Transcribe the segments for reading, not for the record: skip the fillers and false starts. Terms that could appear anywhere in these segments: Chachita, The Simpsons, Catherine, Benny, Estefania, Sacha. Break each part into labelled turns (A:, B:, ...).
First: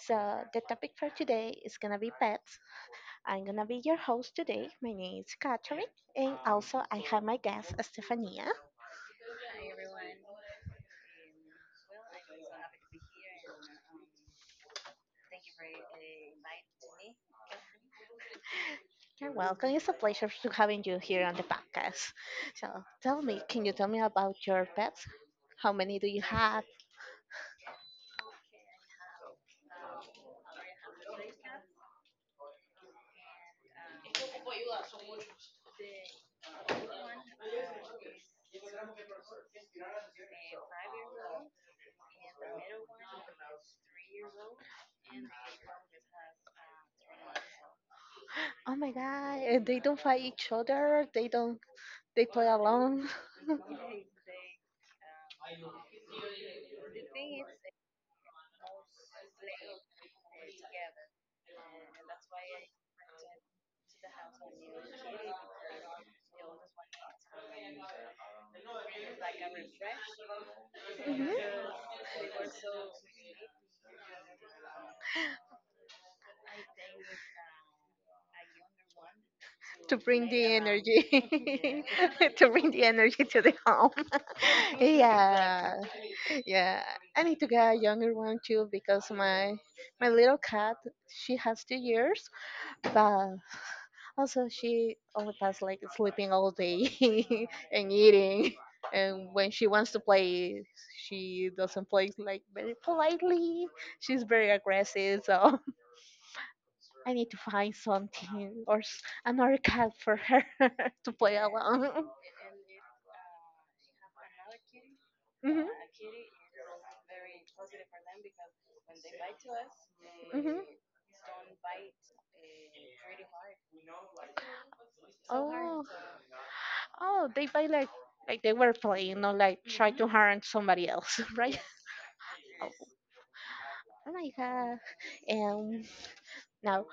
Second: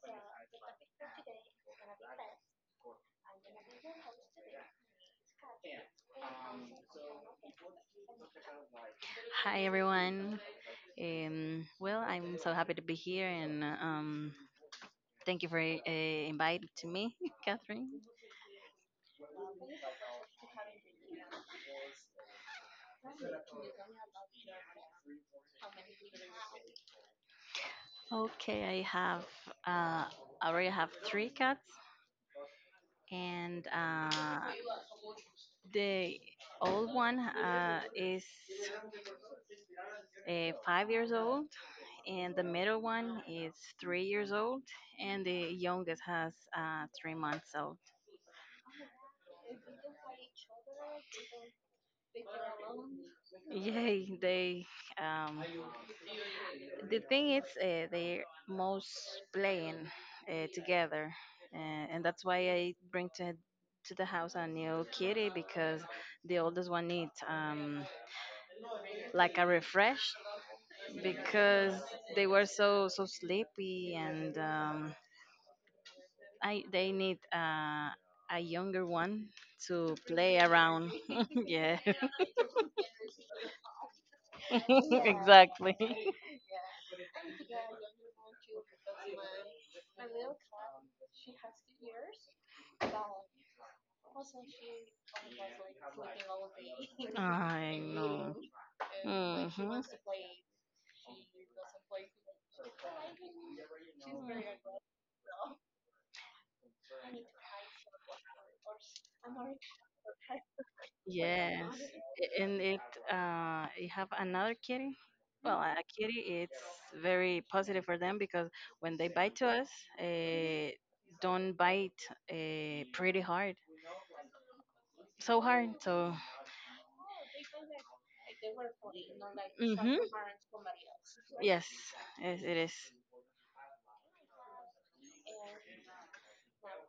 A: So the topic for today is gonna be pets. I'm gonna be your host today. My name is Catherine, and also I have my guest Estefania.
B: Hi everyone. Well, I'm so happy to be here, and thank you for inviting to me, Catherine.
A: You're welcome. It's a pleasure to having you here on the podcast. So tell me, can you tell me about your pets? How many do you have?
B: Okay, uh, I already have three cats, and the old one is 5 years old, and the middle one is 3 years old, and the youngest has 3 months old.
A: Oh my god, and they don't fight each other. They don't. They play alone.
B: Yay! Um, The thing is, they're most playing together, and that's why I bring to the house a new kitty because the oldest one needs like a refresh
A: Mhm.
B: because they were so sleepy and I they need a younger one
A: To
B: to
A: bring
B: play
A: the
B: around. Yeah.
A: energy to bring the energy to the home. Yeah,
B: Exactly.
A: yeah. I need to get a younger one too because my little cat she has 2 years, but also she only has like sleeping all day
B: I
A: and
B: know.
A: eating. And when she
B: Mm-hmm.
A: wants to play, she doesn't play like very politely. She's very aggressive, so I need to find something or another cat for her to play
B: Yes.
A: along.
B: A- and it You have another kitty. Well,
A: Mhm.
B: a kitty, it's very positive for them because when they bite to us,
A: Mhm.
B: uh, don't bite pretty hard.
A: Oh,
B: So,
A: oh, they buy like they were playing, not like try
B: mm-hmm,
A: to harm somebody else, right?
B: yes, yes, it is.
A: Oh my god. Um, Now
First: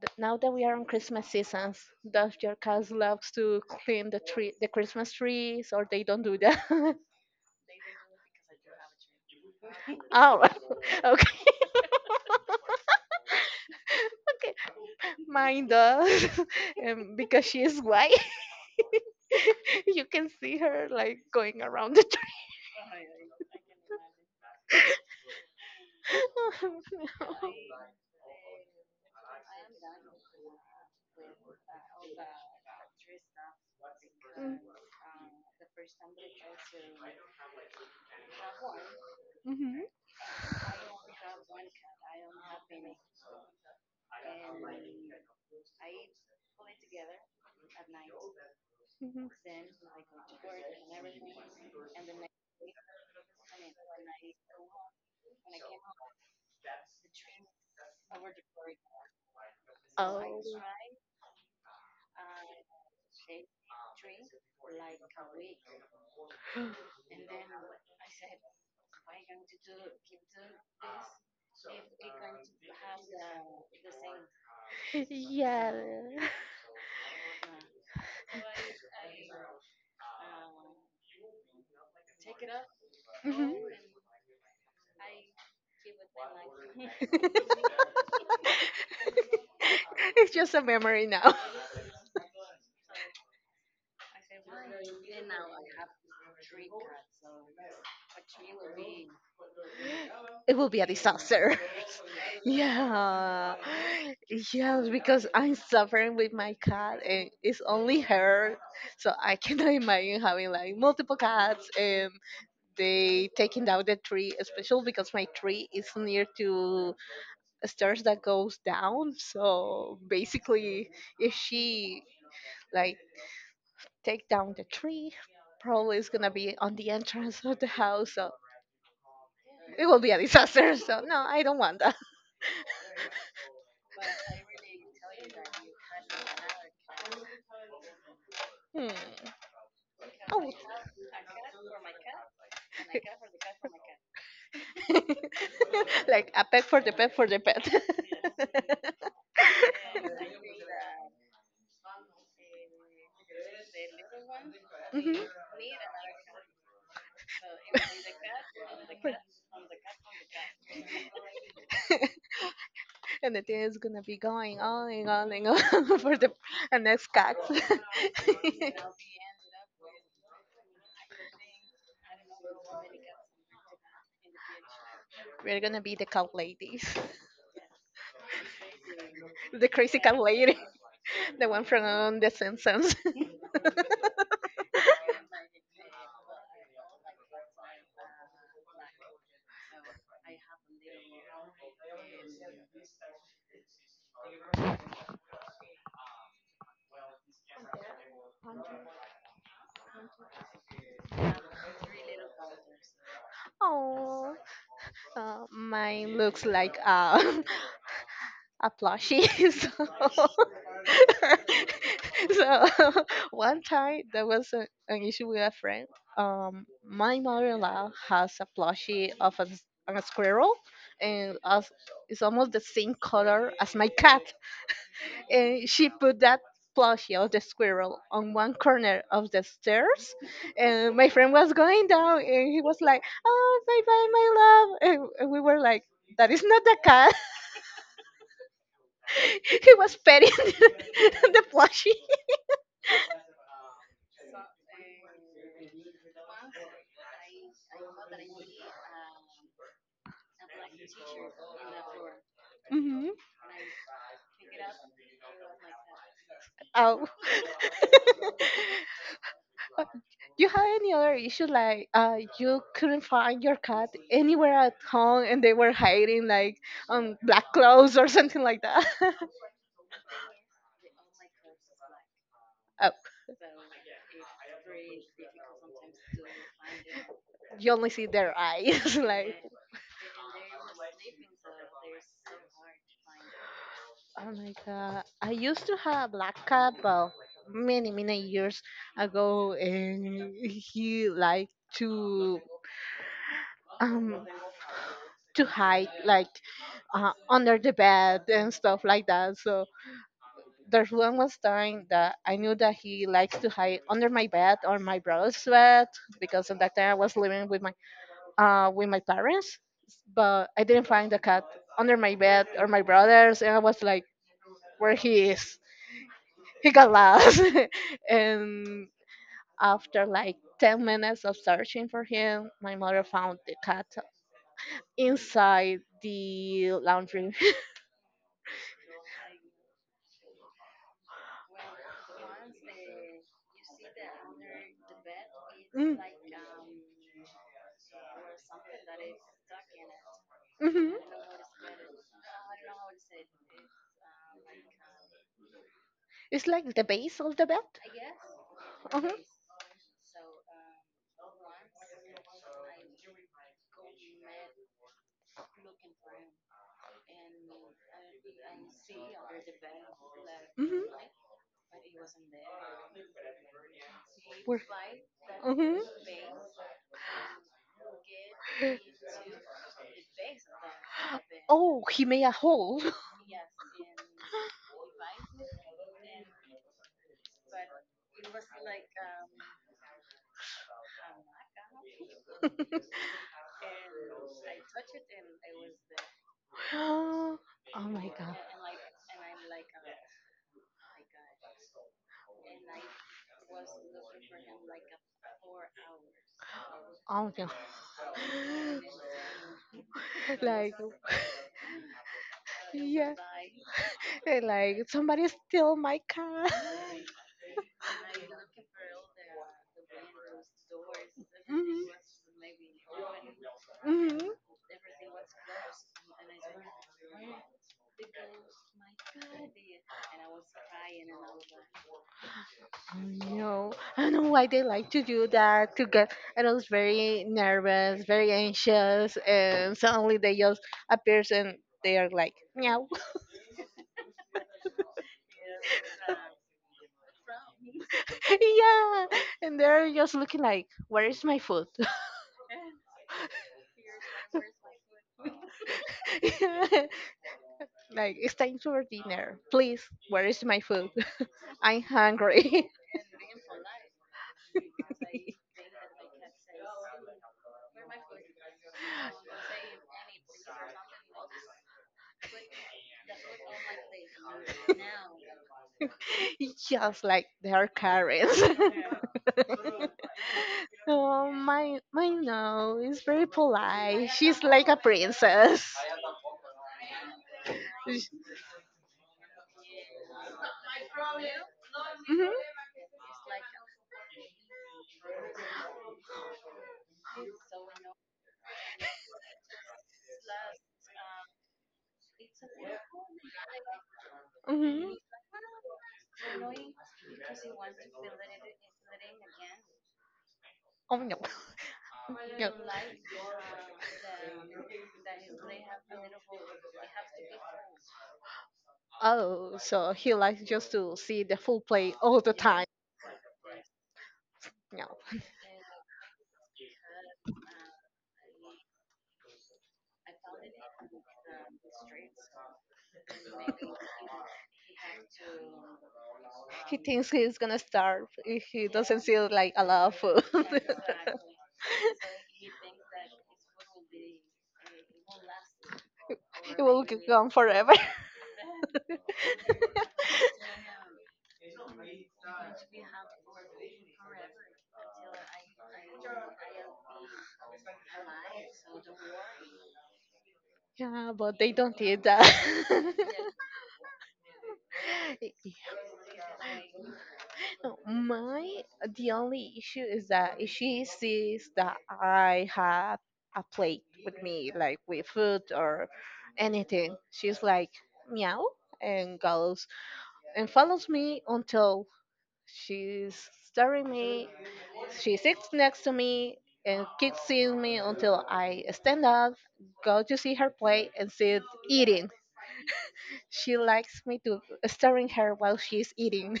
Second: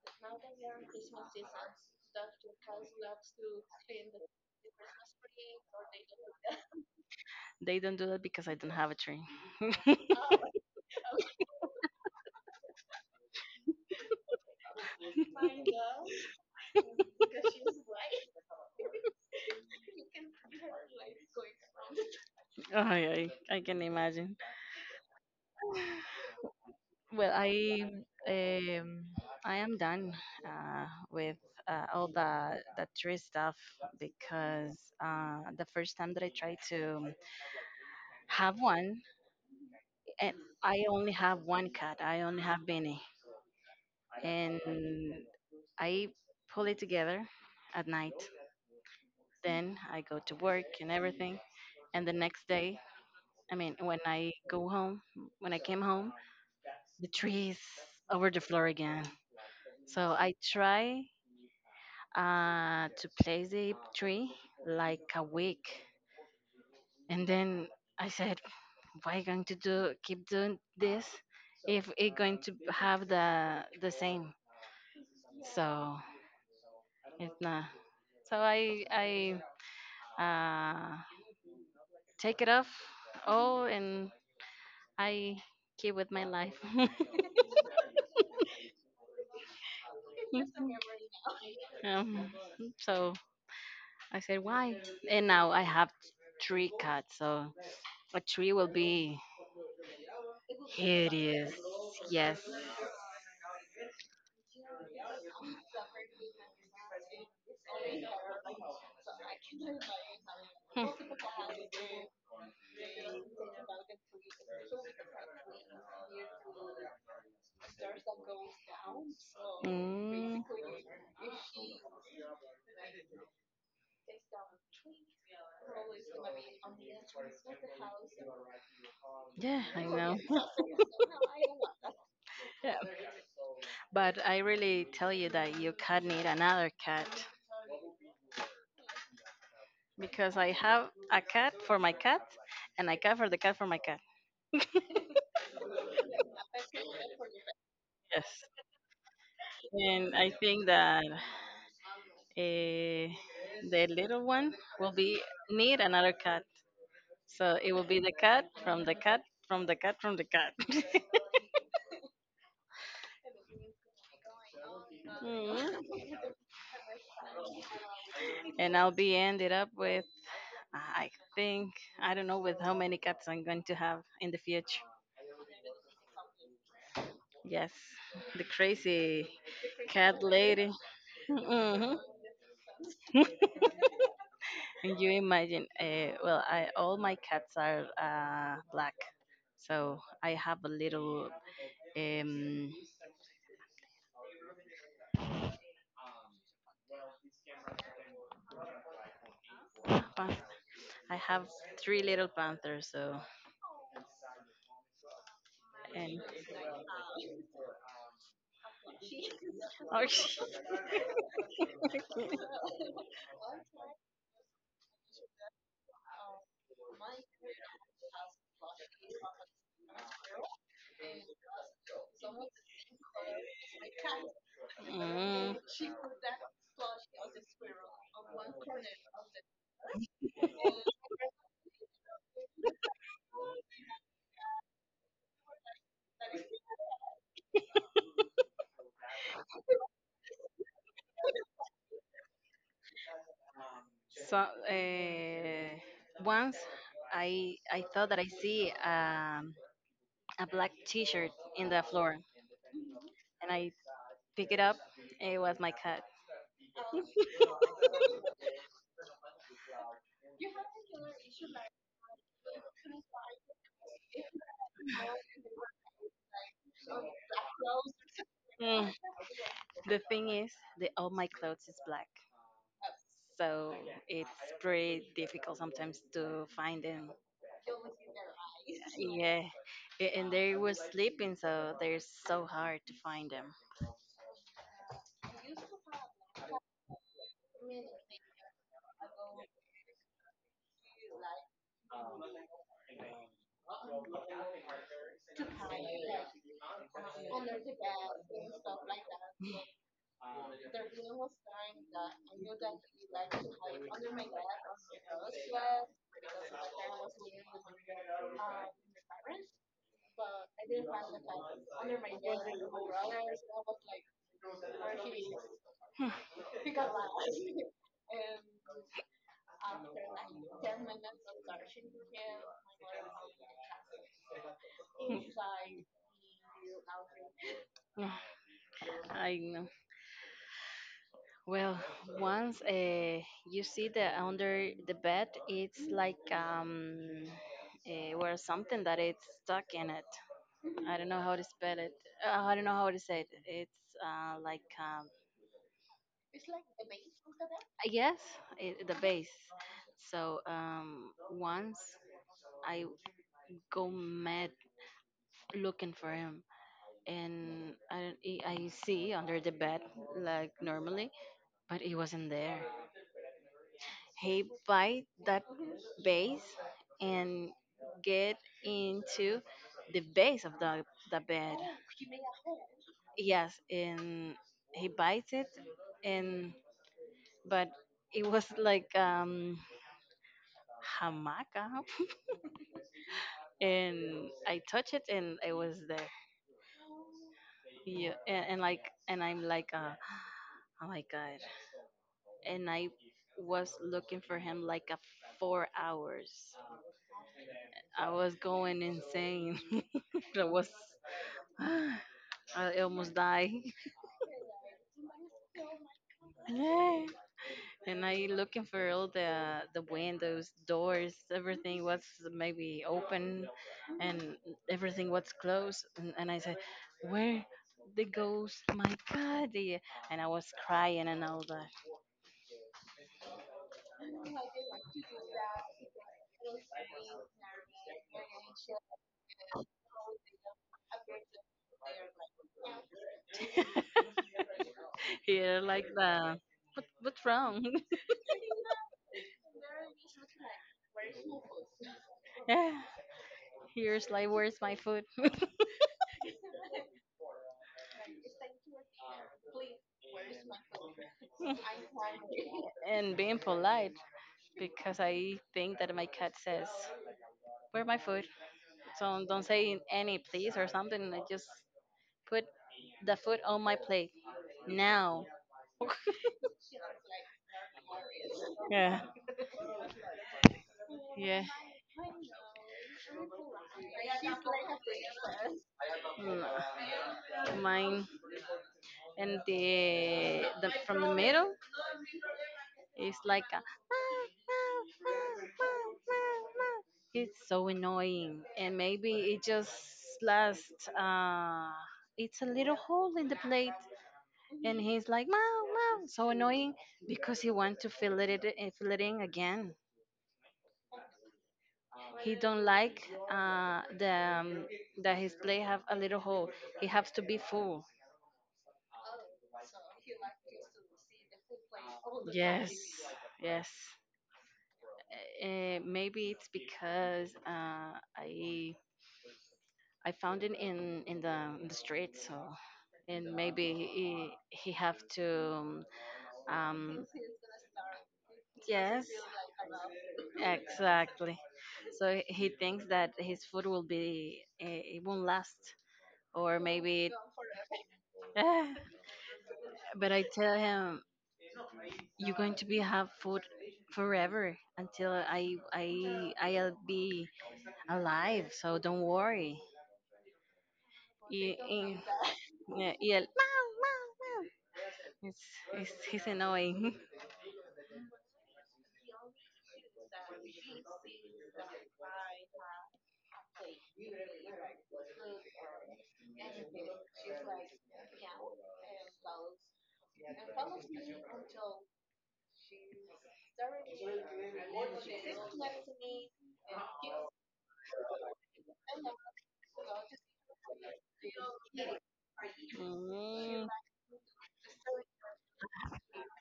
A: now that we are on Christmas seasons, does your cats loves to clean the tree, the Christmas trees, or they don't do that?
B: They don't do that because I don't have a tree.
A: Oh, okay, okay. Mine does, because she is white. You can see her like going around the
B: Ay, ay, I can imagine. Well,
A: no.
B: um, I am done with all the tree stuff because the first time that I tried to have one,
A: Mm. Mhm.
B: and I only have one cat. I only have Benny, and I pull it together at night.
A: Mhm.
B: Then I go to work and everything, and the next day, I mean, when I came home, the tree is over the floor again. So
A: Oh,
B: I try to place the tree like a week. And then I said, why going to do keep doing this if it going to have the same? So
A: yeah.
B: it's not. So I uh, take it off.
A: Mhm.
B: Oh, and I keep with my life.
A: It's just a memory now.
B: um, so I said, why? And now I have three cats, so a tree will be
A: It will be a
B: hideous.
A: disaster.
B: Yes.
A: Yeah. Yes, because I'm suffering with my cat and it's only her. So I cannot imagine having like multiple cats and they taking down the tree, especially because my tree is near to stairs that goes down. So
B: Hmm. Mm,
A: basically if she like take down the tree, probably it's gonna be on the entrance of the house. So
B: yeah, I
A: it will be a
B: know.
A: disaster. So no, I don't want.
B: Yeah. But I really tell you that you cat need another cat
A: Hmm.
B: because
A: Oh.
B: I have a cat for my cat and a cat for the cat for my cat.
A: Like a pet for the pet for the pet.
B: Yes. And I think that uh, the little one will
A: Mhm.
B: be need another cat. So it will be the cat from the cat from the cat from the cat.
A: And the thing is gonna be going on and on and on
B: Mhm.
A: for the and next cats.
B: And I'll be ended up with, I think, I don't know with how many cats I'm going to have in the future.
A: We're gonna be the cat ladies,
B: Yes, the crazy
A: the crazy cat
B: cat
A: lady,
B: lady.
A: the one from
B: Hmm.
A: The Simpsons.
B: And you imagine, well, I, all my cats are black. So um, Pan- I have three little panthers.
A: Oh, mine
B: And
A: looks like a a plushie. So,
B: oh, sh-
A: so one time there was a, an issue with a friend. My mother-in-law has a plushie of a, a squirrel, and as, it's almost the same color as my cat.
B: mm,
A: And she put that plushie of the squirrel on one corner of the stairs and my friend was going down and he was like, oh, bye bye my love, and we were like that is not the cat. He was petting the plushie.
B: so, once I thought that I see a black T-shirt in the floor,
A: Hmm.
B: and I pick it up. It was my cat.
A: Oh. Uh, you have any other issue like you couldn't find your cat anywhere at home and they were hiding like black clothes or something like that?
B: The thing is, all my clothes is black,
A: Oh,
B: so it's pretty difficult sometimes to find them.
A: you only see their eyes like
B: Yeah, and they were sleeping, so they're so hard to find them.
A: oh my god. I used to have a black cat but many, many years ago and he liked um to hide like under the bed and stuff like that. So there's one was time that I knew that he likes to hide under my bed or my brother's bed because at that time I was living with my parents, but I didn't find the cat under my bed or my brother's, and I was like, where he is. He got lost. And after like 10 minutes of searching for him, my mother found the cat inside the laundry.
B: Hmm. Yeah, I know. Well, once you see the under the bed, it's
A: Mm.
B: like where something that it's stuck in it. I don't
A: Hmm.
B: know how to spell it. I don't know how to say it. It's like
A: It's like the base of the bed.
B: yes, the
A: Hmm.
B: base. So once I go mad looking for him, and I don't, he- I see under the bed like
A: Hmm.
B: normally, but he wasn't there. He
A: Where?
B: bite that
A: Hmm.
B: base and get into the base of the bed.
A: Oh, he made a hole.
B: Yes, and he bites it and but it was like hamaca, and I touch it and I was there.
A: Oh my
B: Yeah,
A: god.
B: and like and I'm like oh my god. And I was looking for him like a 4 hours.
A: Oh my god.
B: I was going insane. I was
A: Like,
B: I
A: yeah.
B: almost died.
A: And, like, somebody steal my car.
B: And I looking for all the windows, doors, everything
A: Mhm.
B: was maybe open
A: Hmm.
B: and everything was closed. And I said, "Where they goes my body?" And I was crying and all that.
A: I know. I don't know why they like to do that to get adults very nervous, very anxious, and suddenly they just appears and they are like meow,
B: Here, like the what's wrong?
A: yeah, and they're just looking like, where is my food?
B: Yeah, here's like where's my food?
A: Like it's time for dinner, please. Where is my food? I'm hungry.
B: And being polite because I think that my cat says, where my food? So don't say any please or something. I just put the food on my plate now.
A: Just like their parents.
B: Yeah,
A: Oh,
B: yeah.
A: my no is very polite. She's like a princess.
B: Mm, Mine and the from the middle
A: Mhm,
B: is like a. It's so annoying, and maybe it just lasts. It's a little hole in the plate, and
A: mhm.
B: he's like "Meow, meow," so annoying because he wants to feel feel again.
A: Oh no.
B: He
A: No.
B: don't like the that his play have a little hole. He has to be full.
A: Oh, so he likes just to see the full play all the time.
B: Yes, yes.
A: No.
B: Maybe it's because I found it in in the street. So, and maybe he have to um
A: He
B: um,
A: thinks he's gonna starve if he doesn't
B: yes.
A: see like a lot of food.
B: Exactly. So he thinks that his food will be, it won't last, or
A: It will go
B: maybe.
A: on forever.
B: it- but I tell him, you're going to be have food forever until I'll be alive. So don't worry.
A: Yeah, but they
B: Y-
A: don't eat
B: y-
A: that.
B: yeah, yeah, meow, meow, meow.
A: Yeah.
B: It's He's annoying.
A: No, my the only issue is that if she sees that I have a plate with me, like with food or anything, she's like meow and goes and follows me until she's staring me. She sits next to me and keeps seeing me until I stand up, go to see her plate, and sit eating. She
B: Mm,
A: likes me to staring her while she's eating.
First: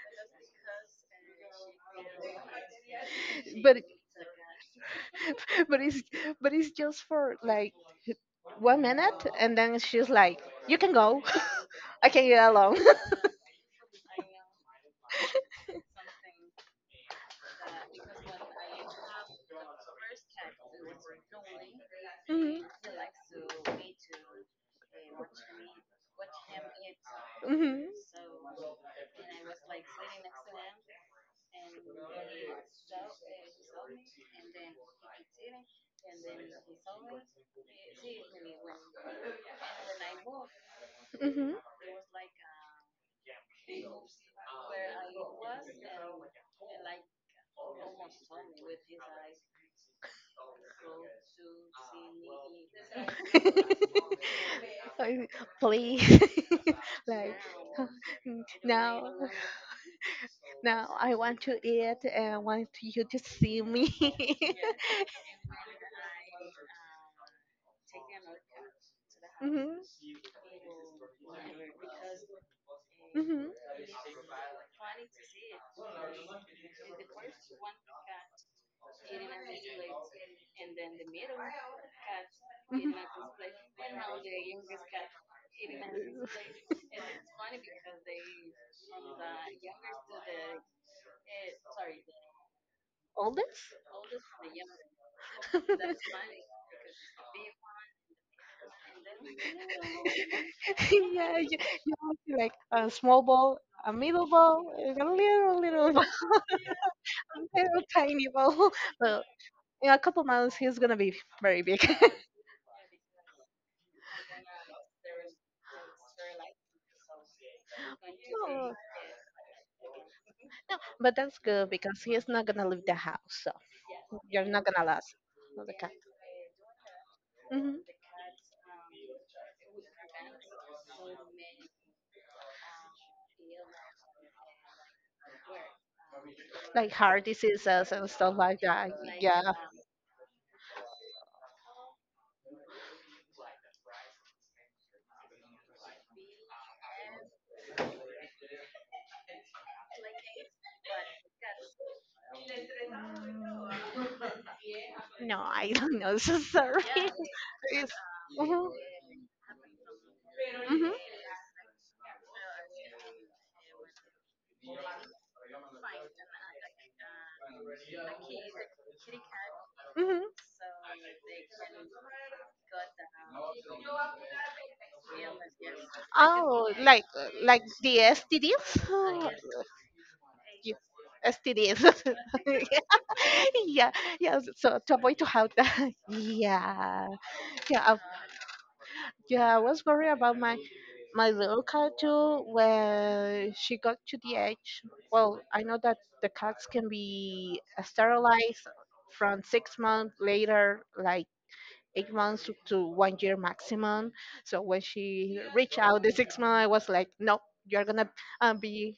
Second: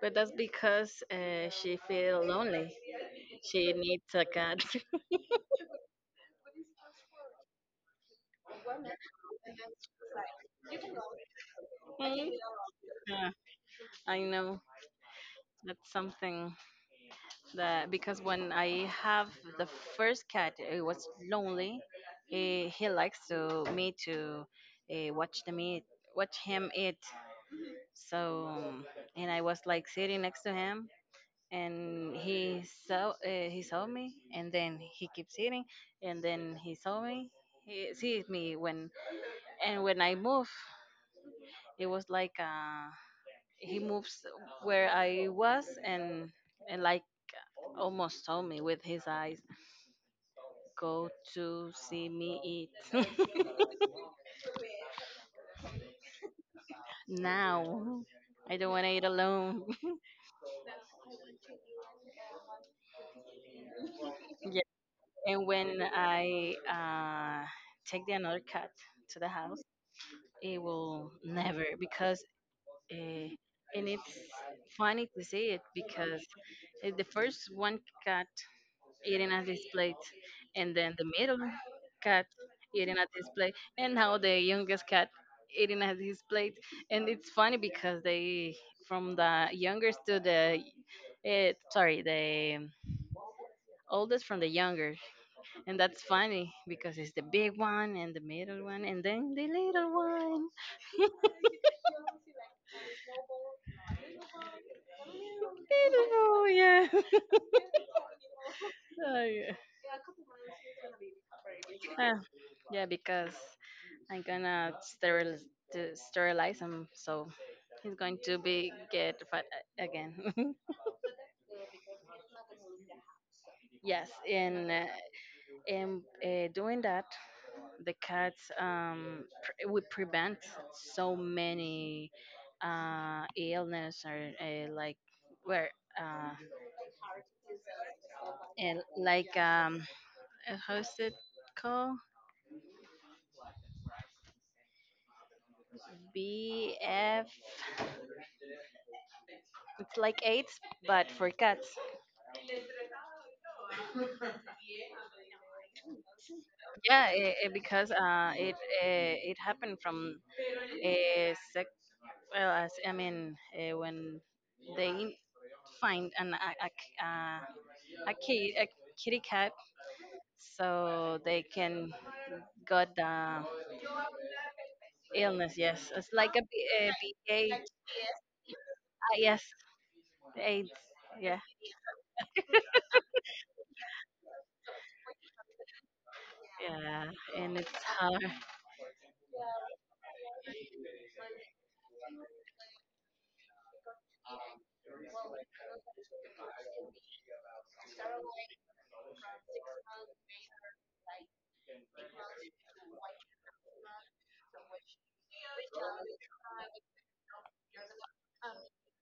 B: but that's because she feel lonely. She
A: But
B: needs a cat.
A: but it's but it's just for like 1 minute, and then she's like, "You can go. I can get alone."
B: Yeah, I know. That's something that because when I have the first cat, it was lonely.
A: Mhm,
B: He likes to me to watch the meat, watch him eat.
A: mhm,
B: So, and I was like sitting next to him, and he saw me, and then he keeps eating, and then he saw me. He sees me when I move,
A: mhm.
B: it was like he moves where I was and like almost told me with his eyes, go to see me eat.
A: Like, please, like
B: Now I don't want to
A: now,
B: eat alone.
A: now I want to eat and I want you to see me.
B: Yeah. And when I take the another cat to the house,
A: Mhm,
B: it will never because uh,
A: mhm,
B: and it's funny to see it because it's the first one cat eating at this plate, and then the middle cat
A: mhm.
B: eating at this plate, and now the youngest cat eating at his plate. And it's funny because they, from the youngest to the, sorry, the
A: Oldest?
B: oldest from the younger. And that's funny because it's the big one and the middle one and then the little one.
A: Yeah, you have like a small ball, a middle ball, and a little, little
B: Little one, yeah.
A: I'm kind of tiny, ball,
B: Oh,
A: but
B: yeah.
A: in a couple months he's gonna be very big.
B: Ah, yeah, because I'm gonna sterilize him, so he's going to be
A: Oh,
B: get fat again.
A: no, but that's good because he's not gonna leave the house, so
B: Yes,
A: you're not
B: and uh,
A: gonna lose the.
B: and uh, doing that
A: Hmm.
B: the cats would prevent so many illness or like where uh,
A: Like heart diseases and stuff like
B: and
A: that.
B: like
A: Yeah.
B: how's it called BF? It's like AIDS, but for cats.
A: No, I don't know. So sorry.
B: Yeah, because
A: It's, hmm
B: it happened from
A: hmm
B: a sex. Well, as I mean, when they find an a, a, kid, a kitty cat
A: hmm
B: so they can got the illness. Yes, it's like a, B-
A: oh,
B: a BA. Ah,
A: like the STDs? Oh,
B: yes, AIDS.
A: you-
B: Yeah,
A: STDs. Yeah, yeah. So to avoid to have that,
B: yeah,
A: yeah,
B: and it's
A: yeah, I,
B: hard.
A: yeah. I was worried about my my little cat too when she got to the age. Well, I know that the cats can be sterilized from 6 months later, like 8 months to 1 year maximum. So when she reached out the 6 months, I was like, no, you're gonna be.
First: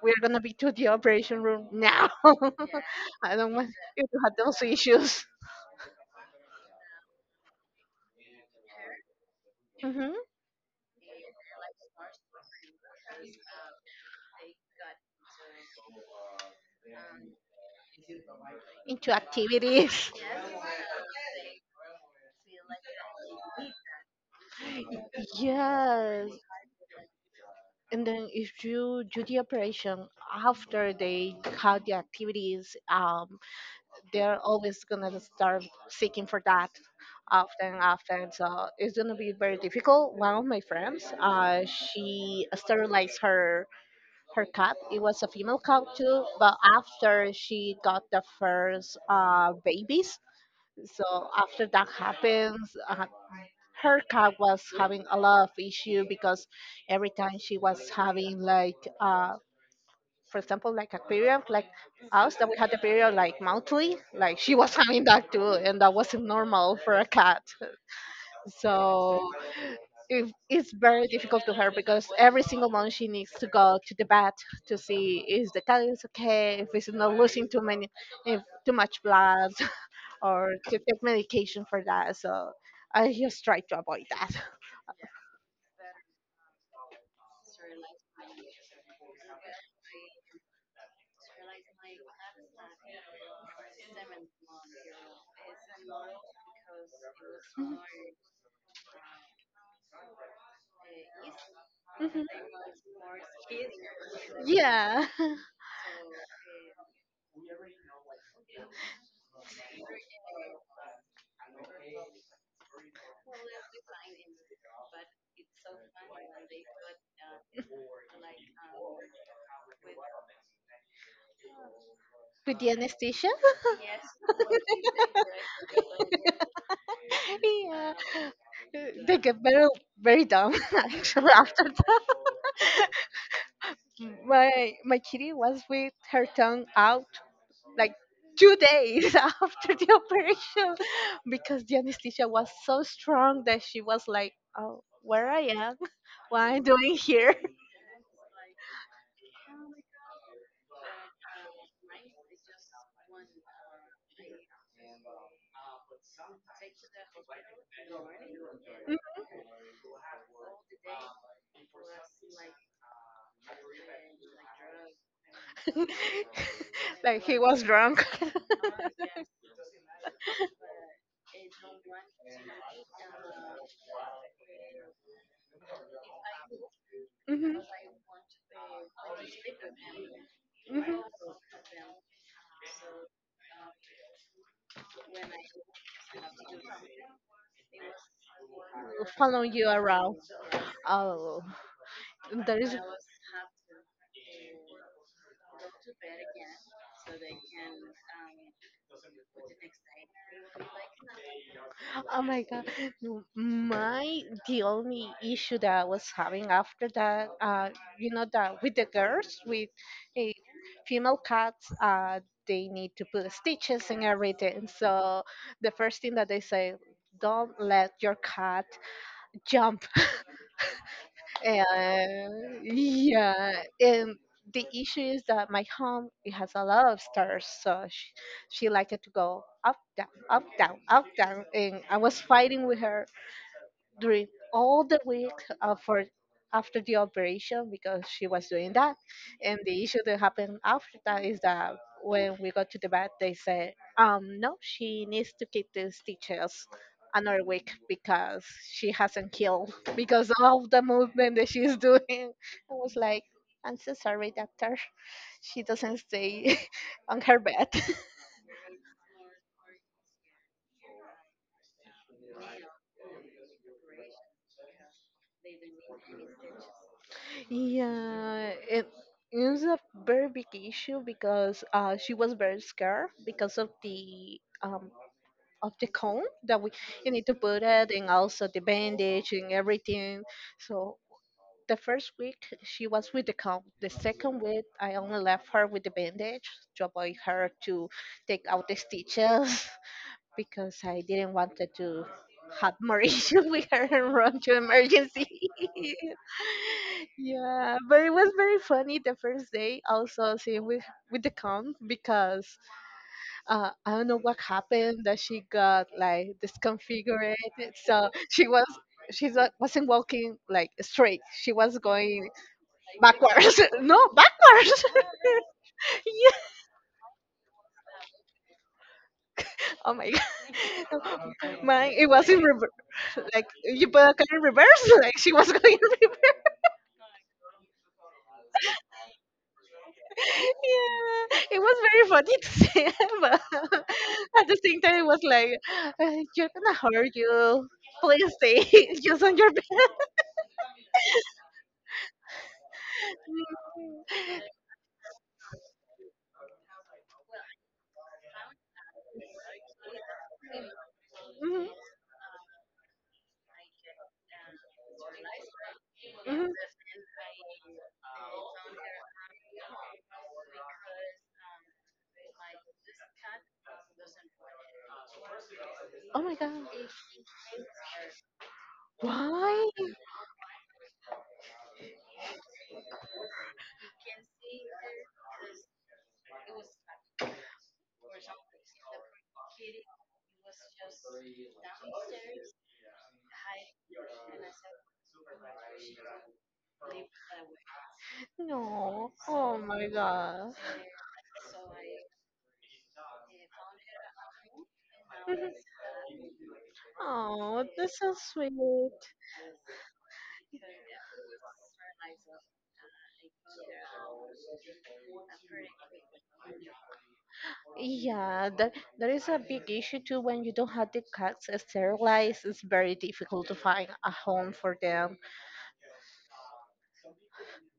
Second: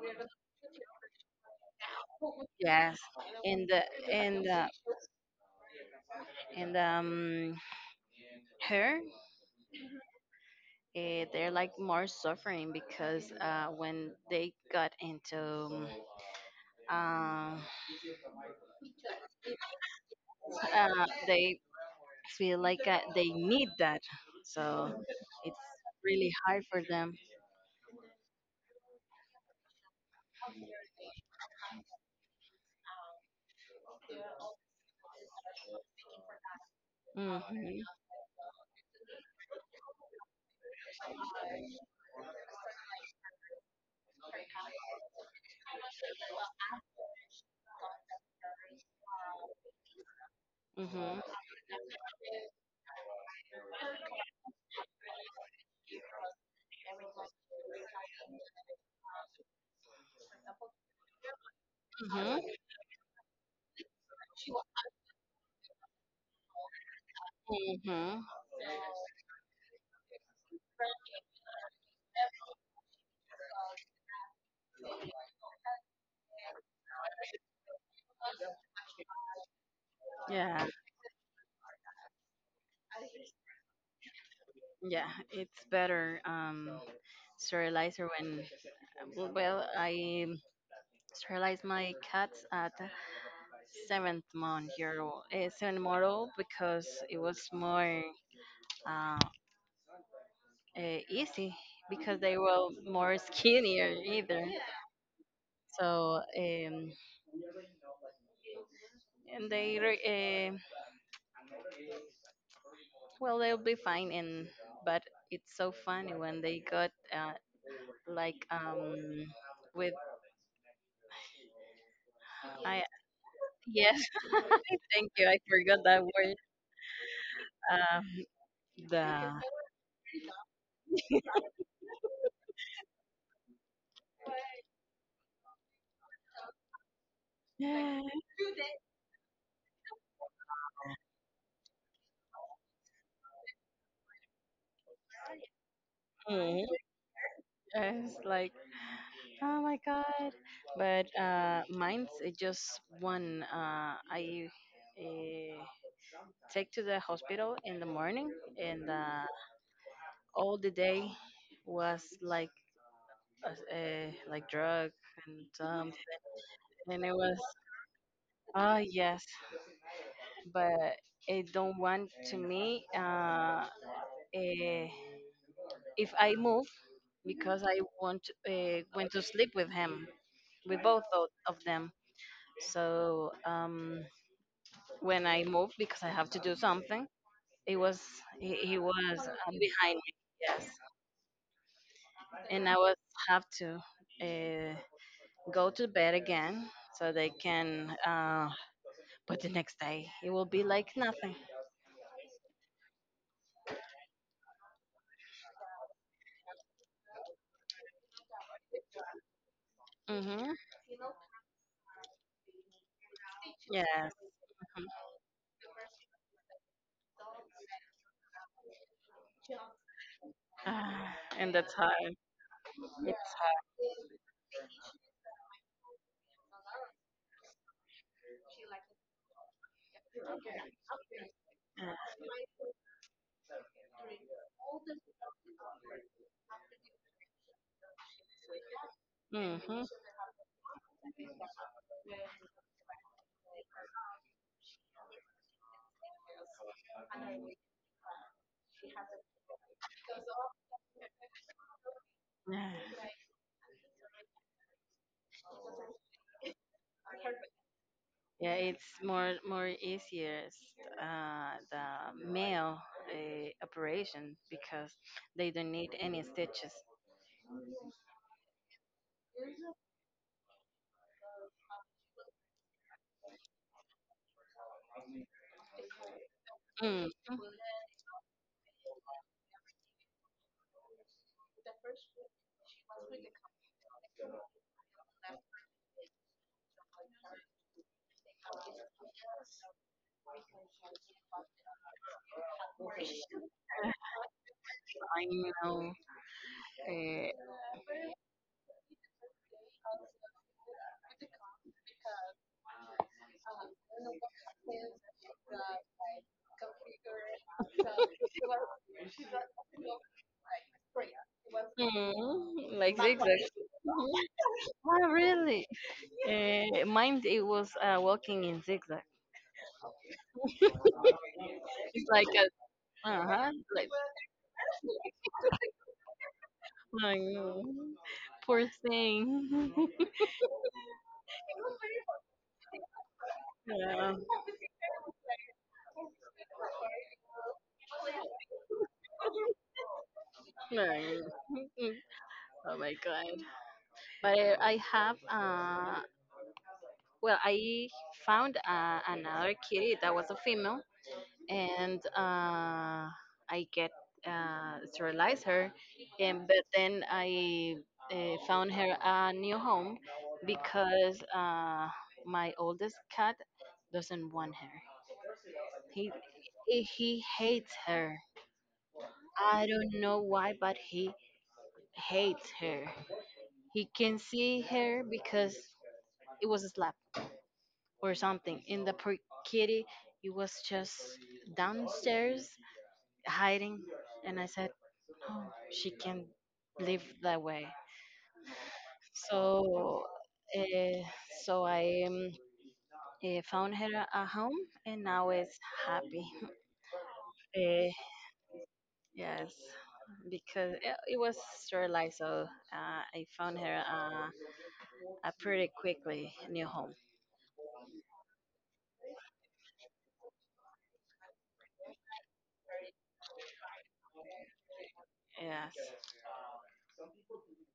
A: We're gonna be to the operation room now.
B: Yes,
A: I don't want
B: and the
A: you to have
B: and
A: those
B: the
A: issues.
B: and her.
A: Hmm.
B: They're like more suffering because when they got into um,
A: Into activities.
B: they feel like they need that. So it's
A: Yes,
B: really hard for them.
A: and then if you do the operation after they have the activities, they're always gonna start seeking for that often,
B: Mhm.
A: often. So it's gonna be very difficult. One of my friends, she sterilized her her cat. It was a female cat too, but after she got the first babies, so
B: Mhm.
A: after that happens, her cat was having a lot of issue because every time she was having like, for example, like a period, like us that we
B: Mhm.
A: had the period like monthly, like she was having that too, and that wasn't normal for a cat.
B: Mhm.
A: So it, it's very difficult to her because every single month she needs to go to the vet to see if the cat is okay, if it's not losing too many, if too much blood, or to
B: Yeah.
A: take medication for that. So I just try to avoid that.
B: Yeah. It's better sterilizer when well I sterilized my cats at seventh month old because it was more uh, easy because
A: Mhm.
B: they were more skinnier either.
A: Yeah.
B: So, and they re- uh, well they'll be fine. And but it's so funny when they got like with
A: With the
B: I,
A: anesthesia?
B: yes. Thank you, I forgot that word.
A: Yeah.
B: Um
A: They
B: the
A: get very, very dumb actually after that. My kitty was with her tongue out like 2 days after the operation because the anesthesia was so strong that she was like oh where I am what I'm
B: Mm,
A: doing here.
B: yes, like oh my god. But mine's just one. I uh, take to the hospital in the morning, and all the day was like drug and um, and it
A: Like he
B: was,
A: was drunk.
B: yes, but it don't want to me. Eh, if I move
A: Hmm.
B: because I want went to sleep with him, with both of
A: Hmm.
B: of them. So, when I moved because I have to do something. It was he was
A: Following you
B: behind
A: around.
B: me, yes,
A: Oh, there
B: and
A: is.
B: I was have to uh, go to bed again so they can. But the next day it will be like nothing.
A: Oh my god. No, my the only issue that I was having after that, you know that with the girls with a
B: Mm-hmm.
A: female cats, they need to put stitches and
B: Yes.
A: everything. So the first thing that they say, don't let your cat jump.
B: Ah, and that's hard.
A: And
B: It's
A: yeah, and the issue is that my home it has a lot of stairs, so she liked it to go up down up down up down, and I
B: hard.
A: was fighting with her during all the week for after the operation because she was doing that. And the
B: Mm-hmm.
A: issue that happened after that is that when we got to the vet, they said, no, she needs to keep the stitches another week because she hasn't healed because of the movement that she's doing. I
B: Yeah,
A: was like, I'm so sorry, doctor. She doesn't stay on her bed.
B: yeah, it's more easier the male operation because they don't need any stitches.
A: Yeah, it is a very big issue because she was very scared because of the cone that we.
B: Mm.
A: You need to put it and also the bandage and everything. So the first week she was with the cone. The second week I only left her with the bandage to avoid her to take out the stitches because I didn't want her to have more issues with her and run to emergency.
B: I know. Uh,
A: Yeah, but it was very funny the first day also seeing with the count because I don't know what happened that she got like disconfigured, so she was she wa- wasn't walking like straight. She was going
B: Like zigzag.
A: backwards. No, backwards.
B: Oh, really,
A: Yeah.
B: mine it was walking in zigzag.
A: Oh my god. Mine it
B: It's
A: was
B: like
A: in
B: a,
A: rever-
B: uh
A: Like
B: huh,
A: you
B: like,
A: put a kind of reverse. Like she was going in reverse.
B: I know, poor thing.
A: Yeah, it was very funny to see, but
B: Yeah,
A: at the same time, it was like, you're gonna hurt you. Please stay just on your bed."
B: I know. Oh my god! But I have well, I found another kitty that was a female,
A: Mm.
B: and I get sterilized her,
A: Mhm,
B: and
A: mhm.
B: but then I found her a new home because my oldest cat doesn't want her. He
A: Oh my god.
B: he hates her.
A: Why?
B: I don't know why, but he hates her. He can see her because it was a slap or something in the poor kitty. He was just downstairs hiding. And I said, no, she can't live that way.
A: No. Oh my
B: So,
A: god.
B: uh, so I found her a home and now it's happy.
A: Oh,
B: Uh,
A: that's so sweet.
B: yes, because it was sterilized, so I found her a pretty quickly new home.
A: Yeah, that is a big issue too. When you don't have the cats sterilized, it's very difficult to find a home for them.
B: Yes.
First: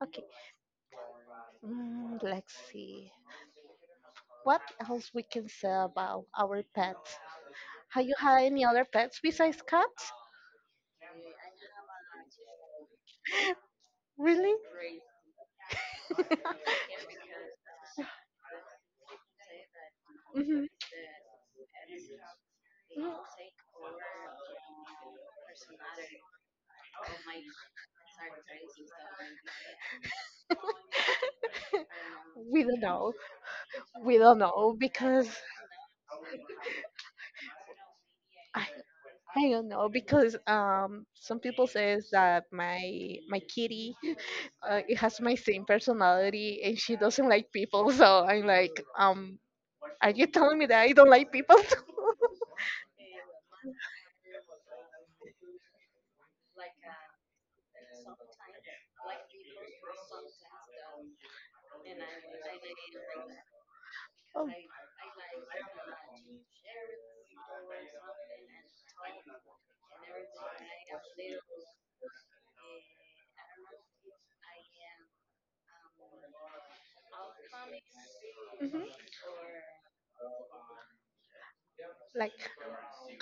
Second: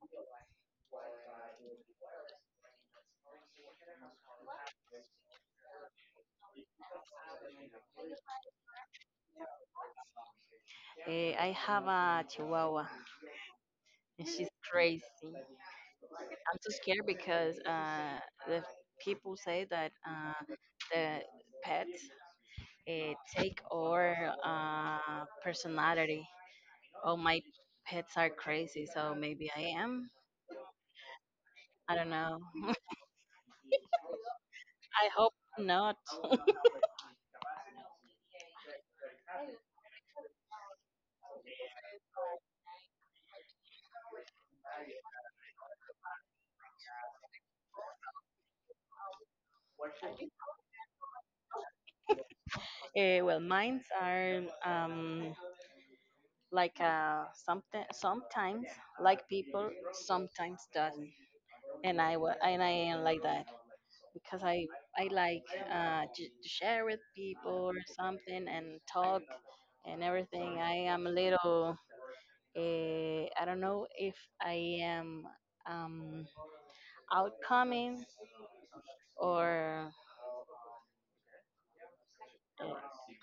A: Okay, mm, let's see what else we can say about our pets. Have you had any other pets besides cats?
B: I have a chihuahua and she's
A: Really?
B: crazy. I'm so scared because the people say that
A: Hmm.
B: the pets take our personality. Oh, my pets are crazy, so maybe I am. I don't know.
A: We don't know. We don't know
B: I
A: because
B: hope not.
A: I, I don't know because some people says that my kitty it has my same personality and she doesn't like people, so I'm like, are you telling me that I don't like people?
B: Well, mines are like something sometimes like people, sometimes doesn't, and I am like that because
A: Oh,
B: I like to share with people or something and talk and everything. I am a little I don't know if I am um, outcoming
A: mhm.
B: or
A: Like,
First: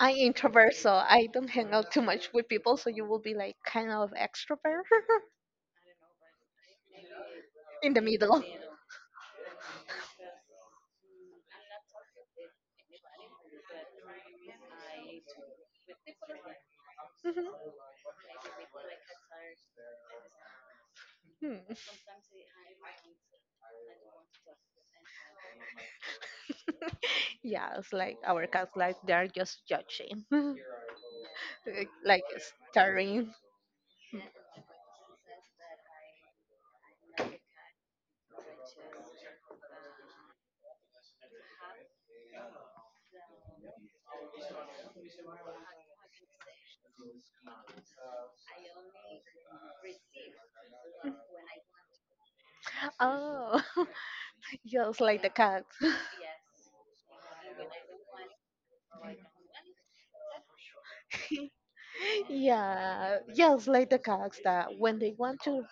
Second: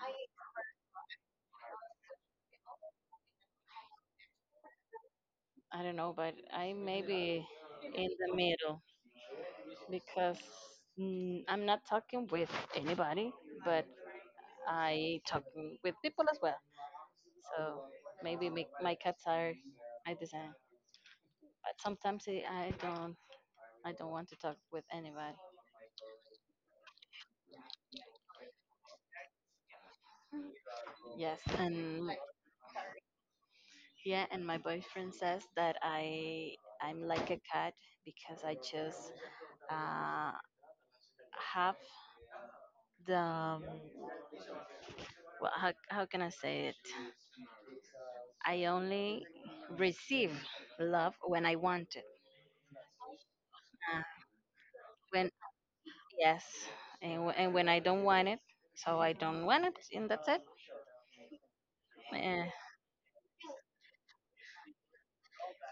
A: I'm introvert, so I don't hang out too much with people, so you will be like kind of extrovert.
B: I don't know, but I maybe
A: In the
B: in the
A: middle.
B: middle because I'm not talking with anybody, but I talk with people as well.
A: Mhm.
B: So maybe my cats are my design,
A: Hmm.
B: but sometimes I don't want to talk with anybody.
A: Yeah, it's like our cats, like they're just judging,
B: Mm. Yes, and
A: like staring.
B: yeah, and my boyfriend says that I'm like a cat because I just uh, have the well, how can I say it? I only receive love when I want it.
A: Oh,
B: Uh,
A: just like the
B: when
A: cats.
B: yes, and when I don't want it, so I don't want it, and that's it. Eh,
A: Yeah, just like the cats that when they want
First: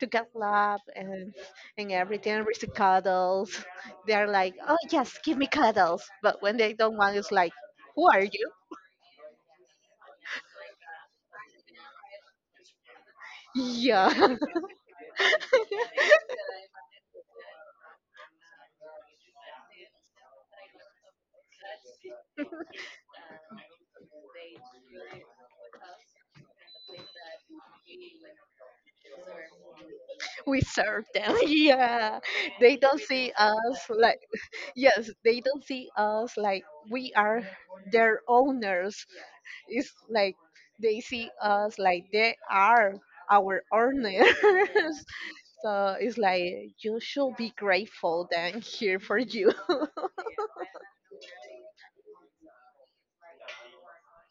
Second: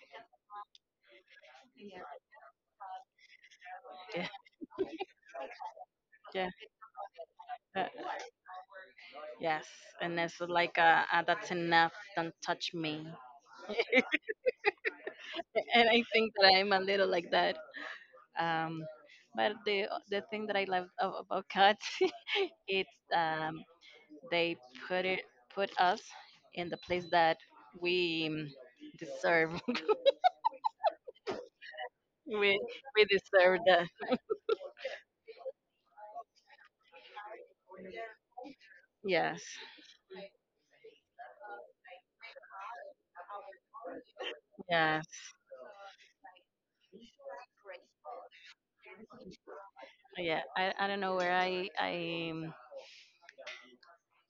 A: to get love and everything, receive cuddles.
B: yeah,
A: They're like, oh yes, give me cuddles. But
B: yeah,
A: when they don't want, it's like,
B: uh,
A: who are you?
B: yes, and it's like that's enough. Don't touch me.
A: Yeah,
B: And I think that I'm a little like that. Um, but the thing that I love about cats, it's um, they put it put us in the place that we deserve
A: we serve them. Yeah,
B: we
A: they don't
B: we
A: see
B: deserve
A: us
B: that.
A: like, yes, they don't see us like we are their owners,
B: Yes,
A: it's like they see us like they are our owners.
B: yes,
A: So it's like, you should be grateful that I'm here for you.
B: yeah. I don't know where I I um,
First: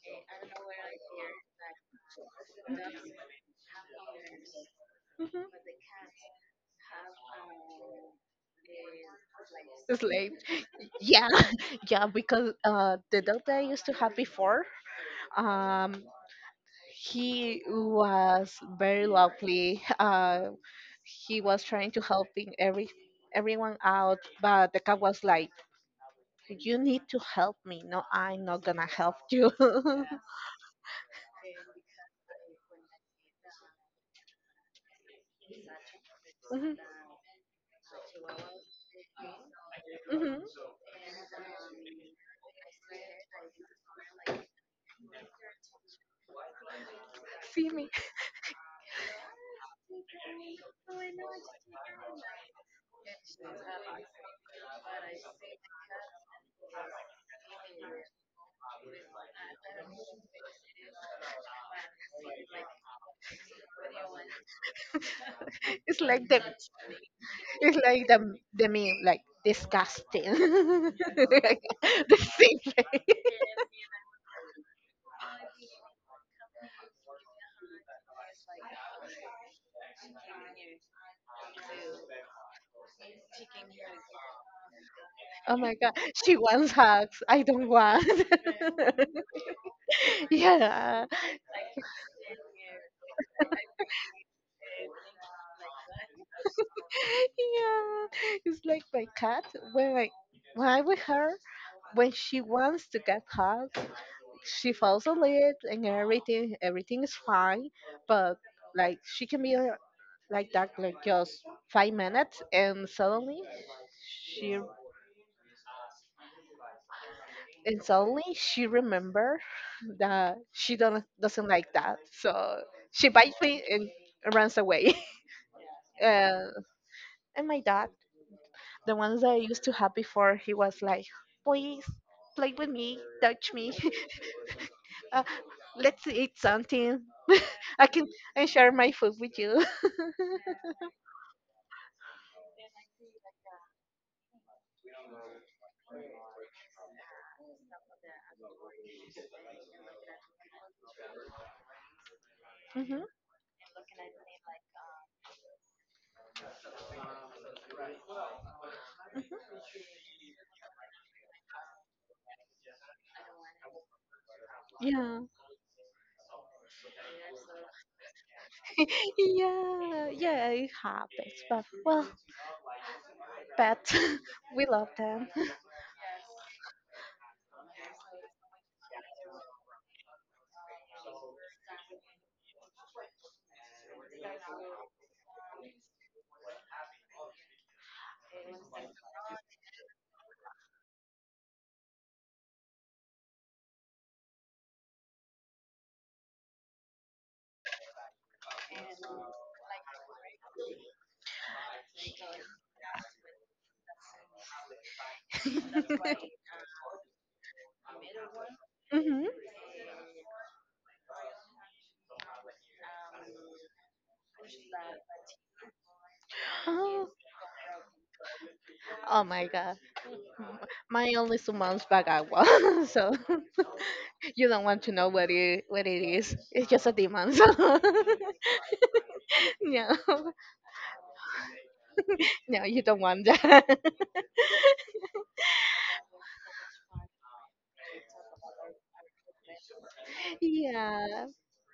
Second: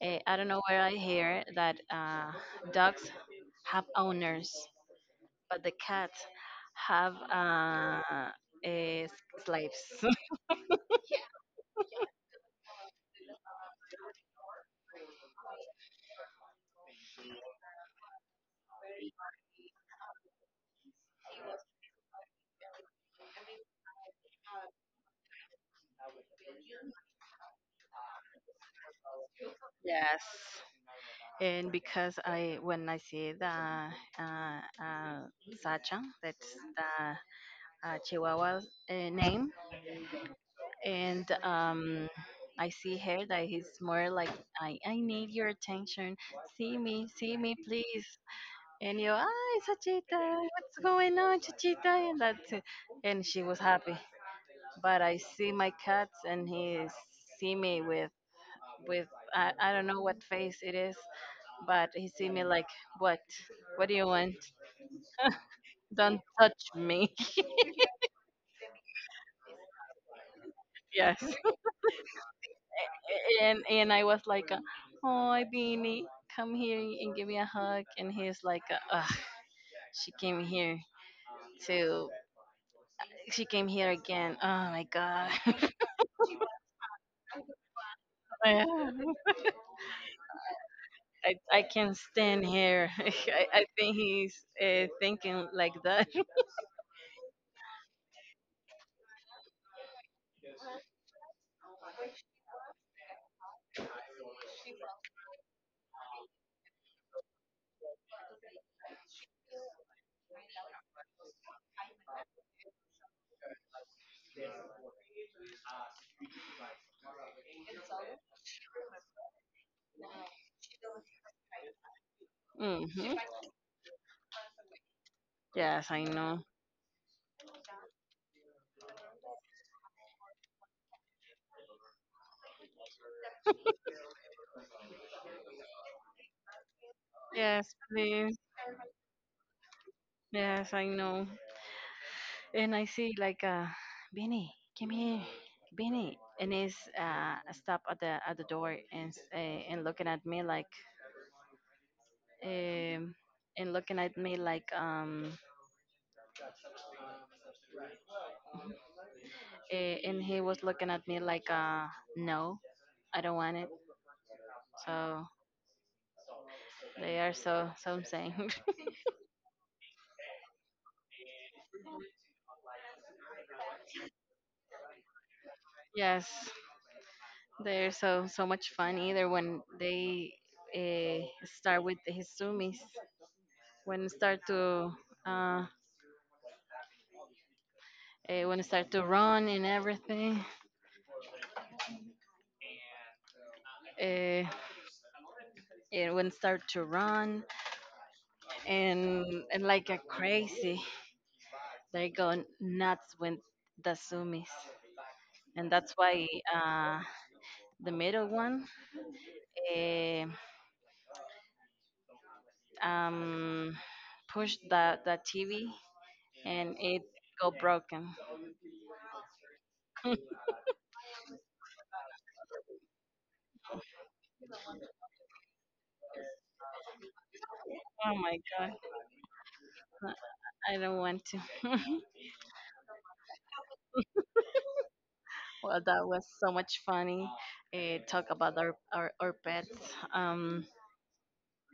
B: eh, I don't know where I hear that dogs have owners, but the cats have eh, s- slaves.
A: It's like, yeah. Yeah, because the dog that I used to have before, um he was very lovely, he was trying to help in every everyone out, but the cat was like, "You need to help me." No, I'm not gonna help you.
B: Yes. And because I, when I see the Sacha, that's
A: Mhm,
B: the Chihuahua name,
A: mhm.
B: and I see her that he's more like, I need your attention. See me,
A: See me.
B: please. And you, ah, Chachita, what's going on, Chachita? And that's it. And she was happy. But I see my cats, and he see me with I don't know what face it is, but he see me like, what, what do you want?
A: It's
B: Don't
A: like the,
B: touch me.
A: it's like the meme, like disgusting.
B: Yes.
A: The same face.
B: And I was like, "Oh, Beanie, come here and give me a hug." And he's like, "Ugh, she came here to, she came here again. Oh my god,
A: Oh my god. She wants hugs. I don't want.
B: I
A: Yeah.
B: I can't stand here. I think he's thinking like that."
A: Yeah, it's like my cat. When I when I'm with her, when she wants to get hugged, she falls asleep and everything is fine. But like she can be like that like just 5 minutes and suddenly she, and suddenly she remember that she don't doesn't like that, so she
B: Hmm.
A: bites me and runs away.
B: Yes, I know.
A: uh, and my dad, the ones that I used to have before, he was like, please play with me, touch me, uh, let's eat something.
B: Yes,
A: I can
B: please.
A: and share my food with you.
B: Yes, I know. And I see like Benny, come here, Benny, and he's stop at the door and looking at me like
A: Hmm.
B: um and looking at me like eh, and he was looking at me like no, I don't want it.
A: Yeah,
B: So they are so so insane.
A: yeah, yeah, it happens. But well, but we love them.
B: Yes, they're so so much fun either when they uh, start with the Hizumis, when start to uh, uh, when start to run and everything. uh, it would start to run and like a crazy they go nuts with the sumis, and that's why uh, the middle one eh, um, pushed the tv and it
A: Hmm.
B: go broken.
A: Oh my god. M- Mine only 2 months back I was so you don't want to know what it is. It's just a demon. So
B: Oh my god,
A: no,
B: I don't want to.
A: no, you don't want that.
B: Well, that was so much funny talk about our pets,
A: Yeah,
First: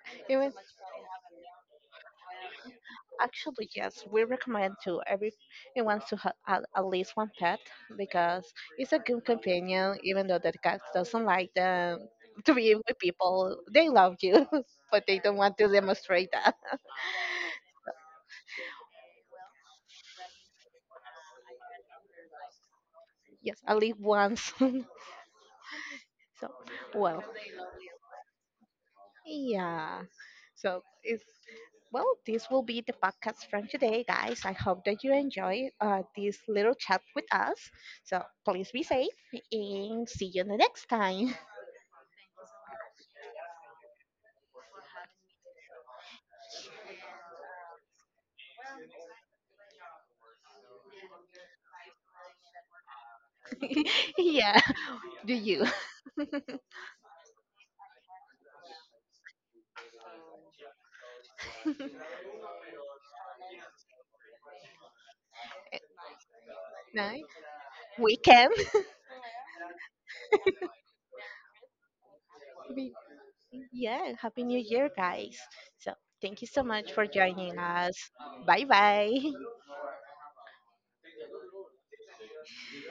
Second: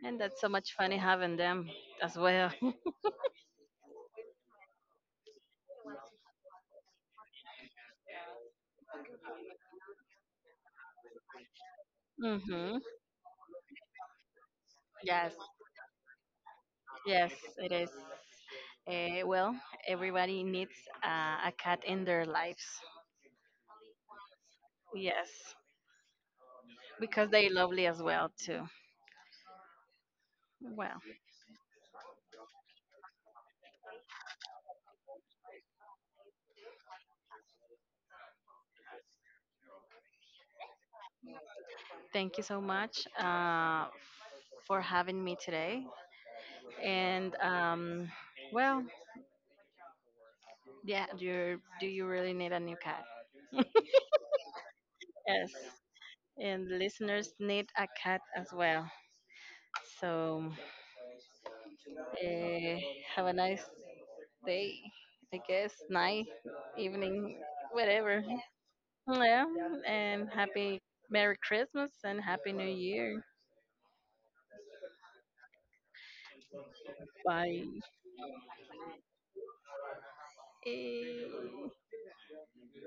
B: and
A: it
B: that's so
A: was
B: much funny having them as well.
A: actually yes. We recommend to everyone to have at least one pet, because it's a good companion. Even though the cat doesn't like them to be
B: Hmm.
A: with people, they love you, but they
B: Yes,
A: don't want to demonstrate.
B: yes, it is. Well, everybody needs a cat in their lives.
A: Yes, I live once.
B: Yes,
A: So, well,
B: because they're lovely as well too.
A: yeah. So
B: Well,
A: it's, well, this will be the podcast from today, guys. I hope that you enjoy this little chat with us. So please be safe and see you the next time.
B: thank you so much for having me today. And well, yeah, you really need a new cat?
A: Yeah. Do
B: Yes,
A: you?
B: and listeners need a cat as well. So uh, have a nice day, I guess, night,
A: No?
B: evening, whatever.
A: Weekend.
B: Yeah, and happy Merry Christmas and Happy New Year.
A: Yeah. Happy New Year, guys. So thank you so much for joining
B: Bye.
A: us. Bye bye.
B: Eh.